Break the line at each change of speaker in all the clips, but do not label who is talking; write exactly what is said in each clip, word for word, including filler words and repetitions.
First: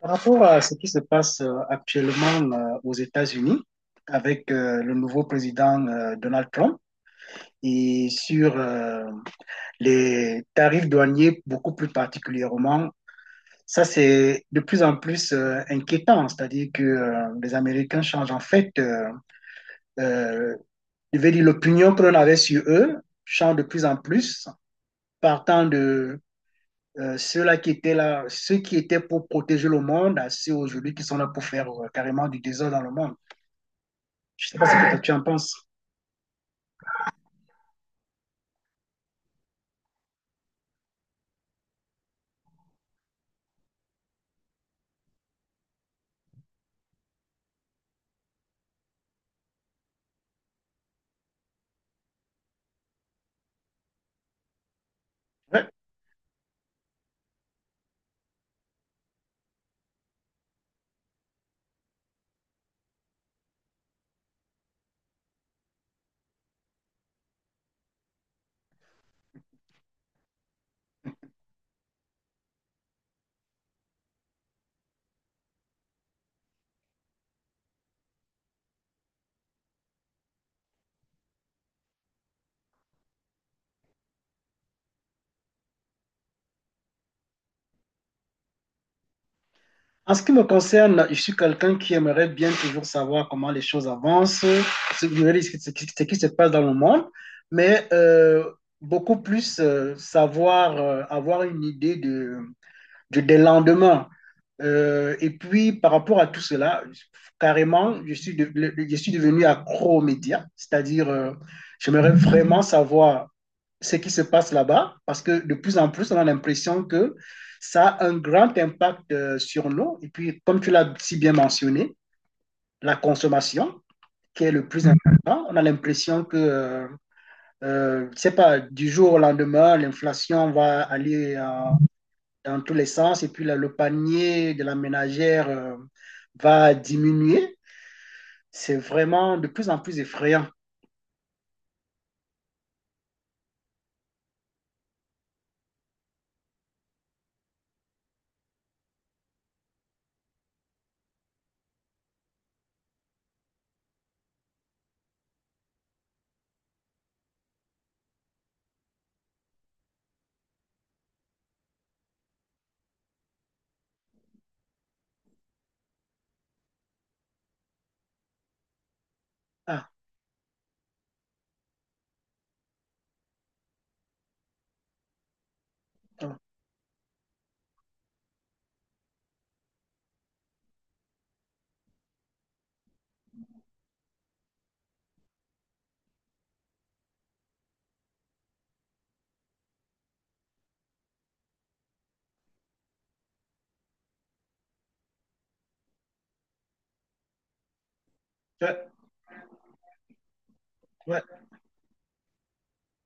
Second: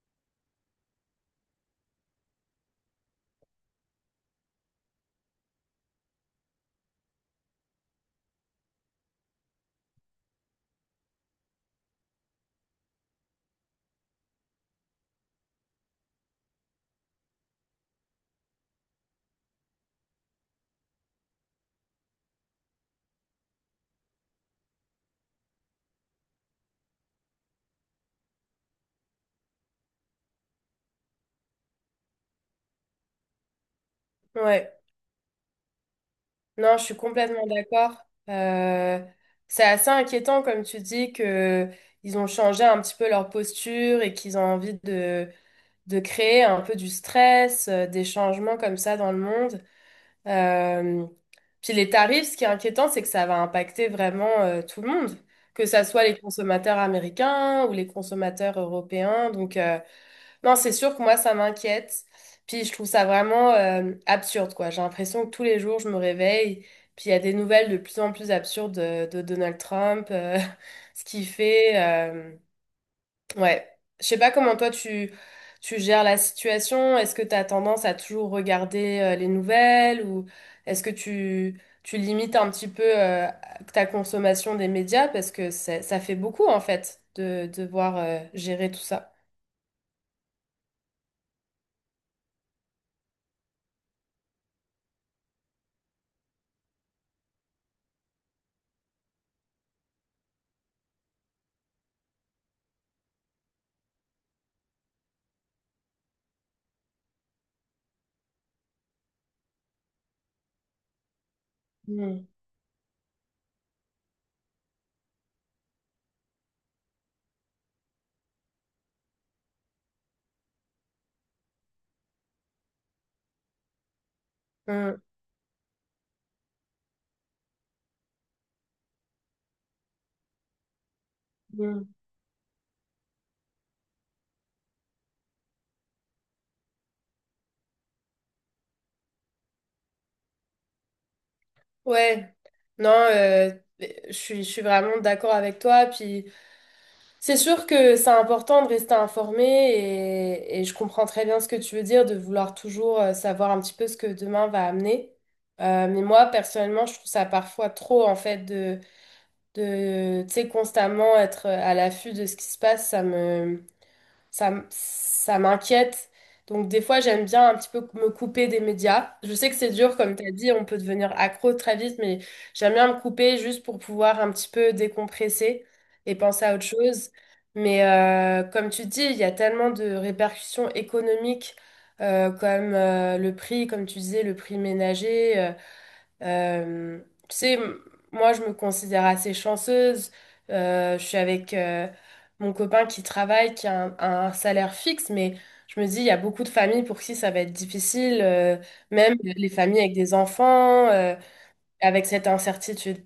Par rapport à ce qui se passe euh, actuellement euh, aux États-Unis avec euh, le nouveau président euh, Donald Trump et sur euh, les tarifs douaniers beaucoup plus particulièrement, ça c'est de plus en plus euh, inquiétant, c'est-à-dire que euh, les Américains changent en fait, euh, euh, je vais dire l'opinion que l'on avait sur eux change de plus en plus, partant de Euh, ceux-là qui étaient là, ceux qui étaient pour protéger le monde, à ceux aujourd'hui qui sont là pour faire euh, carrément du désordre dans le monde. Je ne sais pas
Ouais,
ce que toi, tu en penses.
non, je suis complètement d'accord. Euh, c'est assez inquiétant, comme tu dis, que ils ont changé un petit peu leur posture et qu'ils ont envie de, de créer un peu du stress, euh, des changements comme ça dans le monde. Euh, Puis les tarifs, ce qui est inquiétant, c'est que ça va impacter vraiment euh, tout le monde, que
Ouais.
ça soit les consommateurs américains ou les consommateurs européens. Donc, euh, non, c'est sûr que moi, ça m'inquiète. Puis je trouve ça vraiment euh, absurde, quoi. J'ai l'impression que tous les jours, je me réveille, puis il y a des nouvelles de plus en plus absurdes de, de Donald Trump, euh, ce qu'il fait. euh, ouais. Je sais pas comment toi, tu, tu gères la situation. Est-ce que tu as tendance à toujours regarder euh, les nouvelles ou est-ce que tu, tu limites un petit peu euh, ta consommation des médias? Parce que ça ça fait beaucoup, en fait, de de devoir euh, gérer tout ça.
En ce qui me concerne, je suis quelqu'un qui aimerait bien toujours savoir comment les choses avancent, ce, ce qui ce qui se passe dans le monde, mais euh, beaucoup plus euh, savoir, euh, avoir une idée de du, des lendemains. Euh, et puis, par rapport à tout cela, carrément, je suis, de- je suis devenu accro aux médias, c'est-à-dire, euh, j'aimerais
Mm,
vraiment savoir ce qui se passe là-bas, parce que de plus en plus, on a l'impression que ça a un grand impact euh, sur nous. Et puis, comme tu l'as si bien mentionné, la consommation, qui est le plus
mm,
important, on a l'impression que, euh, euh, je ne sais pas, du jour au lendemain, l'inflation va aller en
mm.
dans tous les sens. Et puis là, le panier de la ménagère euh, va diminuer. C'est vraiment de plus en plus effrayant.
Ouais, non, euh, je suis, je suis vraiment d'accord avec toi. Puis c'est sûr que c'est important de rester informé et, et je comprends très bien ce que tu veux dire, de vouloir toujours euh, savoir un petit peu ce que demain va amener. Euh, mais moi, personnellement, je trouve ça parfois trop, en fait, de, de, tu sais, constamment être à l'affût de ce qui se passe. Ça me, ça, m- ça m'inquiète. Donc des fois, j'aime bien un petit peu me couper des médias. Je sais que c'est
Ah.
dur, comme tu as dit, on peut devenir accro très vite, mais j'aime bien me couper juste pour pouvoir un petit peu décompresser et penser à autre chose. Mais euh, comme tu dis, il y a tellement de répercussions économiques euh, comme euh, le prix, comme tu disais, le prix ménager. euh, euh, tu sais, m- moi, je me considère assez chanceuse. Euh, je suis avec euh, mon copain qui travaille, qui a un, un salaire fixe, mais je me dis, il y a beaucoup de familles pour qui ça va être difficile, euh,
Oh, ouais,
même les familles avec des enfants, euh,
ouais.
avec cette incertitude.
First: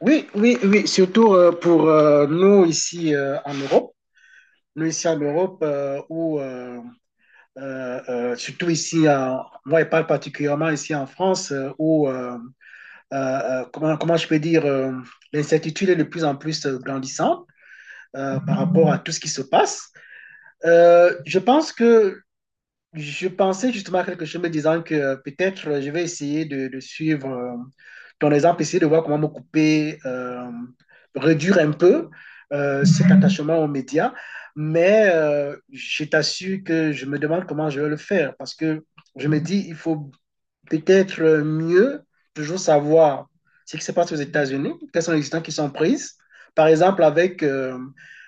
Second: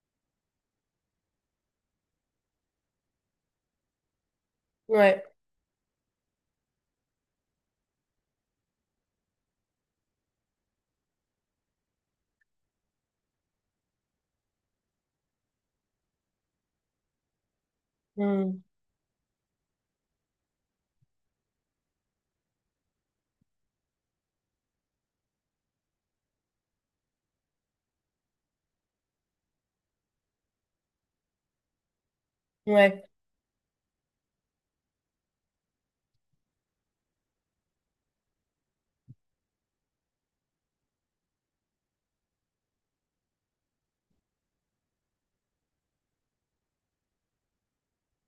Oui, oui, oui, surtout euh, pour euh, nous ici euh, en Europe. Nous ici en
Ouais.
Europe, euh, où, euh, euh, euh, surtout ici, en- moi je parle particulièrement ici en France, euh, où, euh, euh, euh, comment, comment je peux dire, euh, l'incertitude est de plus en plus euh, grandissante euh, par
Mm.
rapport à tout ce qui se passe. Euh, je pense que Je pensais justement à quelque chose me disant que euh, peut-être euh, je vais essayer de, de suivre euh, ton exemple, essayer de voir comment me couper, euh, réduire un peu euh,
Ouais,
cet attachement aux médias. Mais euh, je t'assure que je me demande comment je vais le faire parce que je me dis, il faut peut-être euh, mieux toujours savoir ce qui se passe aux États-Unis, quelles sont les décisions qui sont prises. Par exemple, avec euh,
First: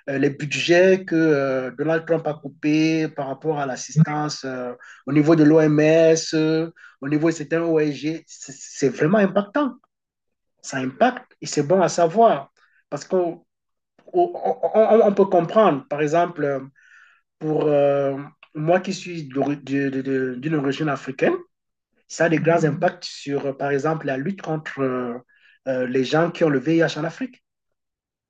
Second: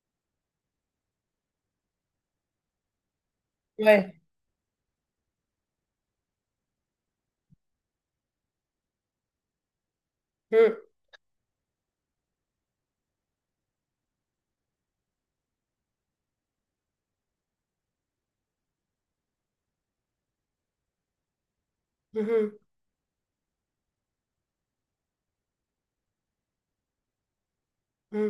euh, les budgets que euh, Donald Trump a coupés par rapport à
ouais.
l'assistance euh, au niveau de l'O M S, euh, au niveau de certains O N G, G, c'est vraiment impactant. Ça
Mm.
impacte et c'est bon à savoir parce qu'on on, on- on peut comprendre. Par exemple, euh, pour euh, moi qui suis d'une origine africaine, ça a de
Mhm.
grands impacts sur, euh, par exemple, la lutte contre euh, euh, les gens qui ont le V I H en Afrique.
Mm.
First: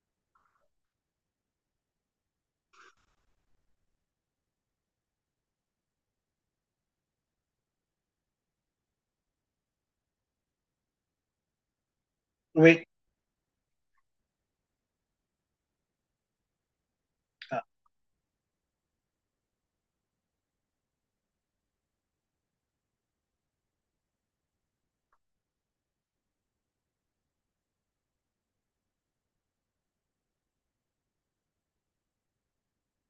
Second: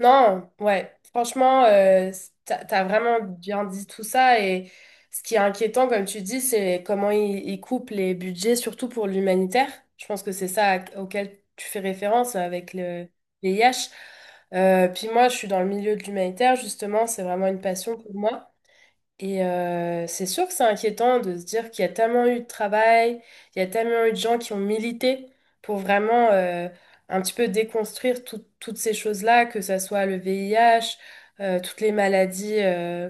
Non, ouais. Franchement, euh, c- t'as, t'as vraiment bien dit tout ça. Et ce qui est inquiétant, comme tu dis, c'est comment ils, ils coupent les budgets, surtout pour l'humanitaire. Je pense que c'est ça à- auquel tu fais référence avec
Oui.
le V I H. Euh, puis moi, je suis dans le milieu de l'humanitaire, justement. C'est vraiment une passion pour moi. Et euh, c'est sûr que c'est inquiétant de se dire qu'il y a tellement eu de travail, il y a tellement eu de gens qui ont milité pour vraiment euh, un petit peu déconstruire tout- toutes ces choses-là, que ça soit le V I H, euh, toutes les maladies euh,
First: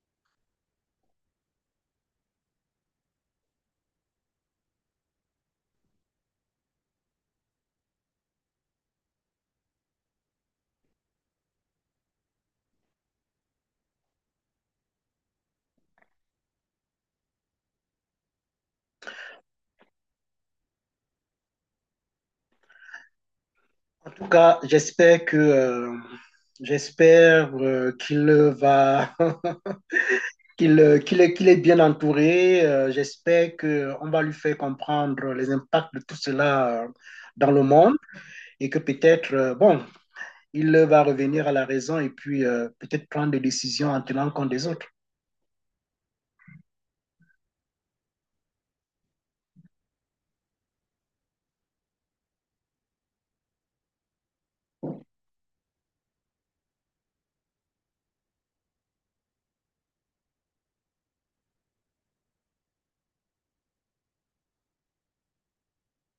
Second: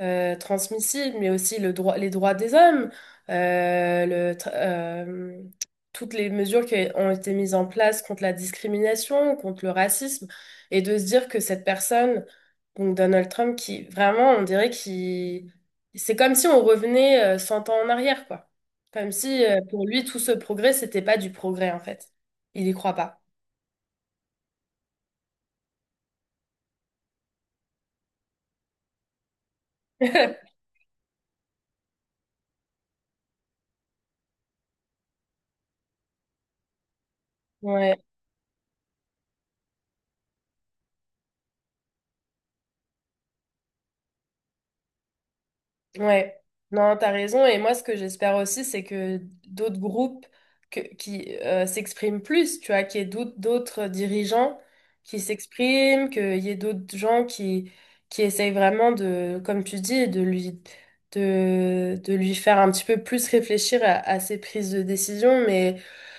euh, transmissibles, mais aussi le droit, les droits des hommes, euh, le tra- euh, toutes les mesures qui ont été mises en place contre la discrimination, contre le racisme, et de se dire que cette personne donc Donald Trump qui, vraiment, on dirait qu'il... C'est comme si on revenait euh, cent ans en arrière, quoi. Comme si euh, pour lui, tout ce progrès, c'était pas du progrès, en fait. Il y croit pas.
En tout cas, j'espère que euh, j'espère euh, qu'il va... qu'il euh, qu'il qu'il est bien entouré. Euh, j'espère que on va lui faire comprendre les impacts de tout cela euh, dans le monde
Ouais.
et que peut-être euh, bon, il va revenir à la raison et puis euh, peut-être prendre des décisions en tenant compte des autres.
Ouais, non, t'as raison. Et moi, ce que j'espère aussi, c'est que d'autres groupes que- qui euh, s'expriment plus, tu vois, qu'il y ait d'aut- d'autres dirigeants qui s'expriment, qu'il y ait d'autres gens qui, qui essayent vraiment de, comme tu dis, de lui, de, de lui faire un petit peu plus réfléchir à, à ses prises de décision. Mais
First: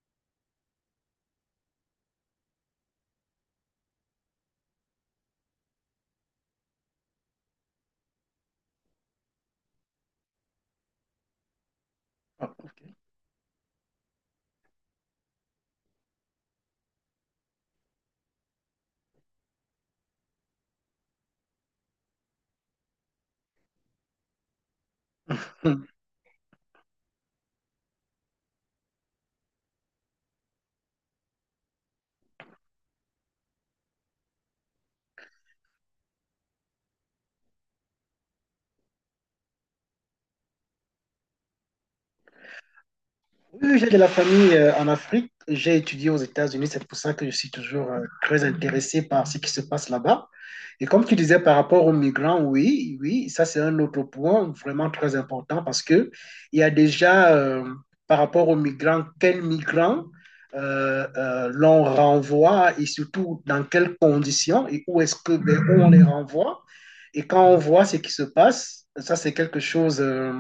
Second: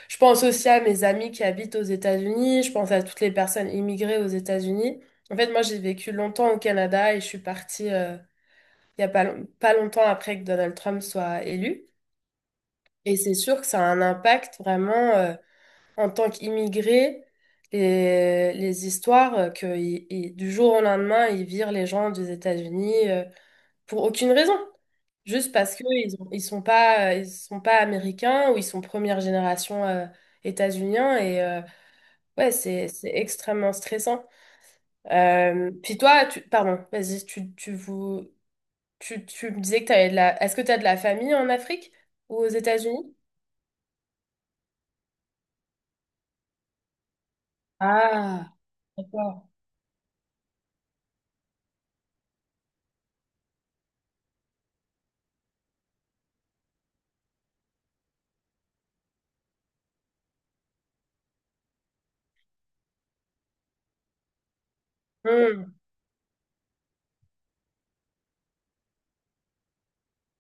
je pense aussi à mes amis qui habitent aux États-Unis, je pense à toutes les personnes immigrées aux États-Unis. En fait, moi, j'ai vécu longtemps au Canada et je suis partie. euh, Il n'y a pas, long- pas longtemps après que Donald Trump soit élu.
Ah,
Et c'est sûr que ça a un impact vraiment euh, en tant qu'immigré, les, les histoires euh, que il- il- du jour au lendemain, ils virent les gens des États-Unis euh, pour aucune raison. Juste parce que
ok.
ils ont- ils sont pas, euh, ils sont pas américains ou ils sont première génération euh, états-uniens. Et euh, ouais, c'est, c'est extrêmement stressant. Euh, puis toi, tu, pardon, vas-y, tu, tu vous... Tu, tu me disais que t'avais de la... Est-ce que tu as de la famille en Afrique ou aux États-Unis?
Oui, oui, j'ai de la famille euh, en Afrique. J'ai étudié aux États-Unis. C'est pour ça que je suis toujours euh, très
Ah,
intéressé par ce
d'accord.
qui se passe là-bas. Et comme tu disais par rapport aux migrants, oui, oui, ça c'est un autre point vraiment très important parce que il y a déjà euh, par rapport aux migrants, quels migrants euh, euh, l'on renvoie et surtout dans quelles conditions et où est-ce que vers
Hmm.
où on les renvoie. Et quand on voit ce qui se passe, ça c'est quelque chose. euh,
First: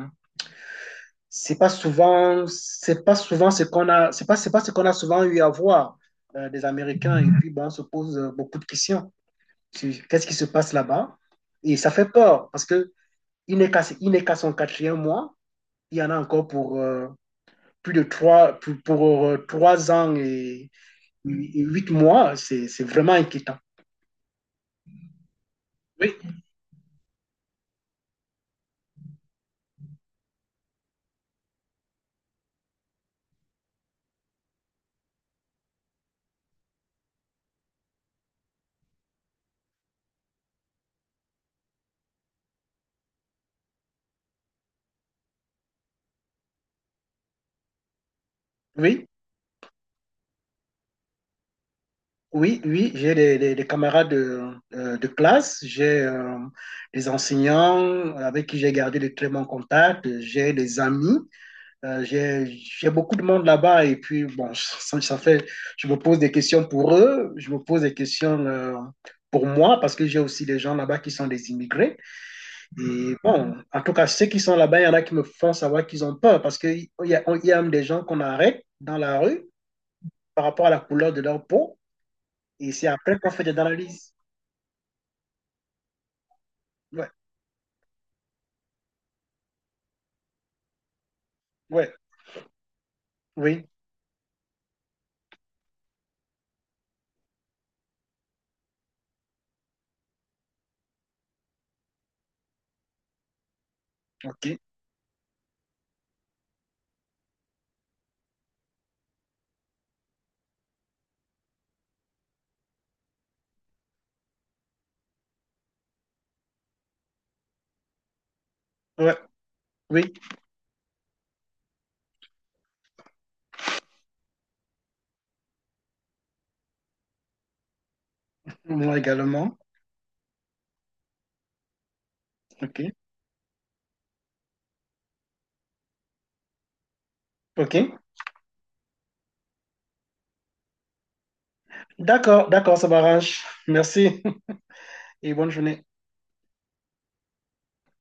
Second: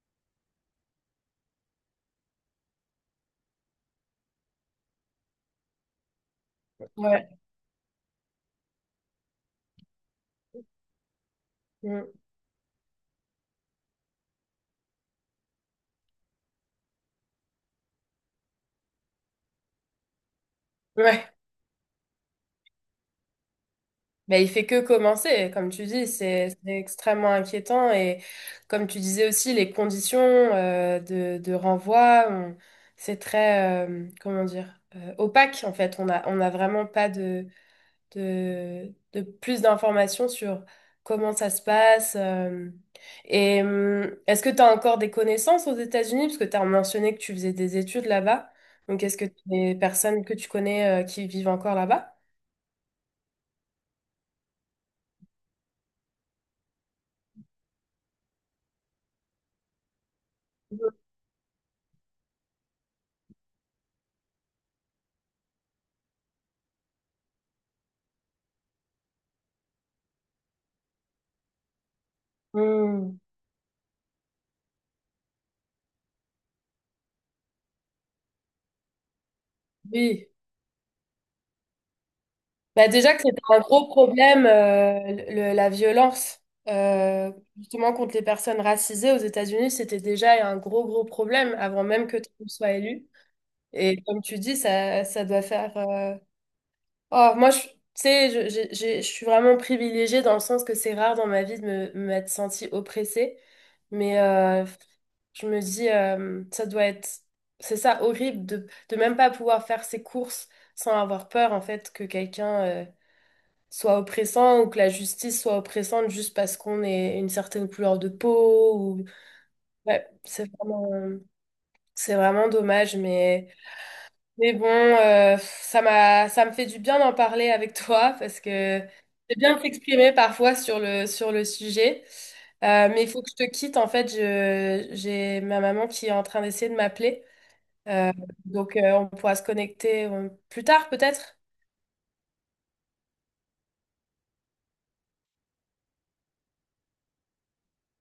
C'est pas souvent, c'est pas souvent ce qu'on a, c'est pas, c'est pas ce qu'on a souvent eu à voir euh, des Américains. Et
Ouais.
puis, bon, on se pose euh, beaucoup de questions sur qu'est-ce qui se passe là-bas. Et ça fait
Hmm.
peur parce que il n'est qu'à, il n'est qu'à son quatrième mois. Il y en a encore pour euh, plus de trois, pour, pour, euh, trois ans et,
Ouais.
et huit mois. C'est, c'est vraiment inquiétant.
Ben, il fait que commencer, comme tu dis,
Oui,
c'est c'est extrêmement inquiétant. Et comme tu disais aussi, les conditions euh, de, de renvoi, on- c'est très, euh, comment dire, euh, opaque en fait. On a, on a vraiment pas de... de, de plus d'informations sur comment ça se passe. euh, Et hum, est-ce que tu as encore des connaissances aux États-Unis? Parce que tu as mentionné que tu faisais des études là-bas. Donc,
oui.
est-ce que tu as des personnes que tu connais euh, qui vivent encore là-bas?
Oui, oui, j'ai des, des- des camarades de, euh, de classe, j'ai euh, des enseignants avec qui j'ai gardé de très bons contacts, j'ai des amis, euh, j'ai, j'ai beaucoup de monde là-bas et puis bon, ça, ça fait, je me pose des questions pour eux, je me pose des questions euh, pour moi parce que j'ai aussi des gens là-bas qui sont des immigrés et
Hum.
bon, en tout cas ceux qui sont là-bas, il y en a qui me font savoir qu'ils ont peur parce qu'il y a, il y a même des gens qu'on arrête dans la rue
Oui.
par rapport à la couleur de leur peau et c'est
Bah déjà
après
que
qu'on
c'était
fait des
un gros
analyses.
problème, euh, le- la violence,
Ouais,
euh, justement contre les personnes racisées aux États-Unis, c'était déjà un gros, gros problème avant
ouais,
même que Trump soit élu.
oui,
Et comme tu dis, ça, ça doit faire, euh, oh, moi, je, tu sais, je, j'ai- j'ai- je suis vraiment privilégiée dans le sens que c'est rare dans ma vie de me, m'être sentie oppressée. Mais
ok,
euh, je me dis, euh, ça doit être, c'est ça, horrible de, de même pas pouvoir faire ses courses sans avoir peur, en fait, que quelqu'un euh, soit oppressant ou que la justice soit oppressante juste parce qu'on est une certaine couleur de peau. Ou...
ouais,
Ouais,
oui,
c'est vraiment, euh, c'est vraiment dommage, mais. Mais bon, euh, ça m'a, ça me fait du bien d'en parler avec toi parce que
moi
c'est bien
également,
de s'exprimer parfois sur le, sur le sujet.
ok,
Euh, mais il faut que je te quitte. En fait, je, j'ai ma maman qui est en train d'essayer de m'appeler.
ok.
Euh, donc, euh, on pourra se connecter euh, plus tard peut-être.
D'accord, d'accord, ça m'arrange. Merci. Et bonne journée.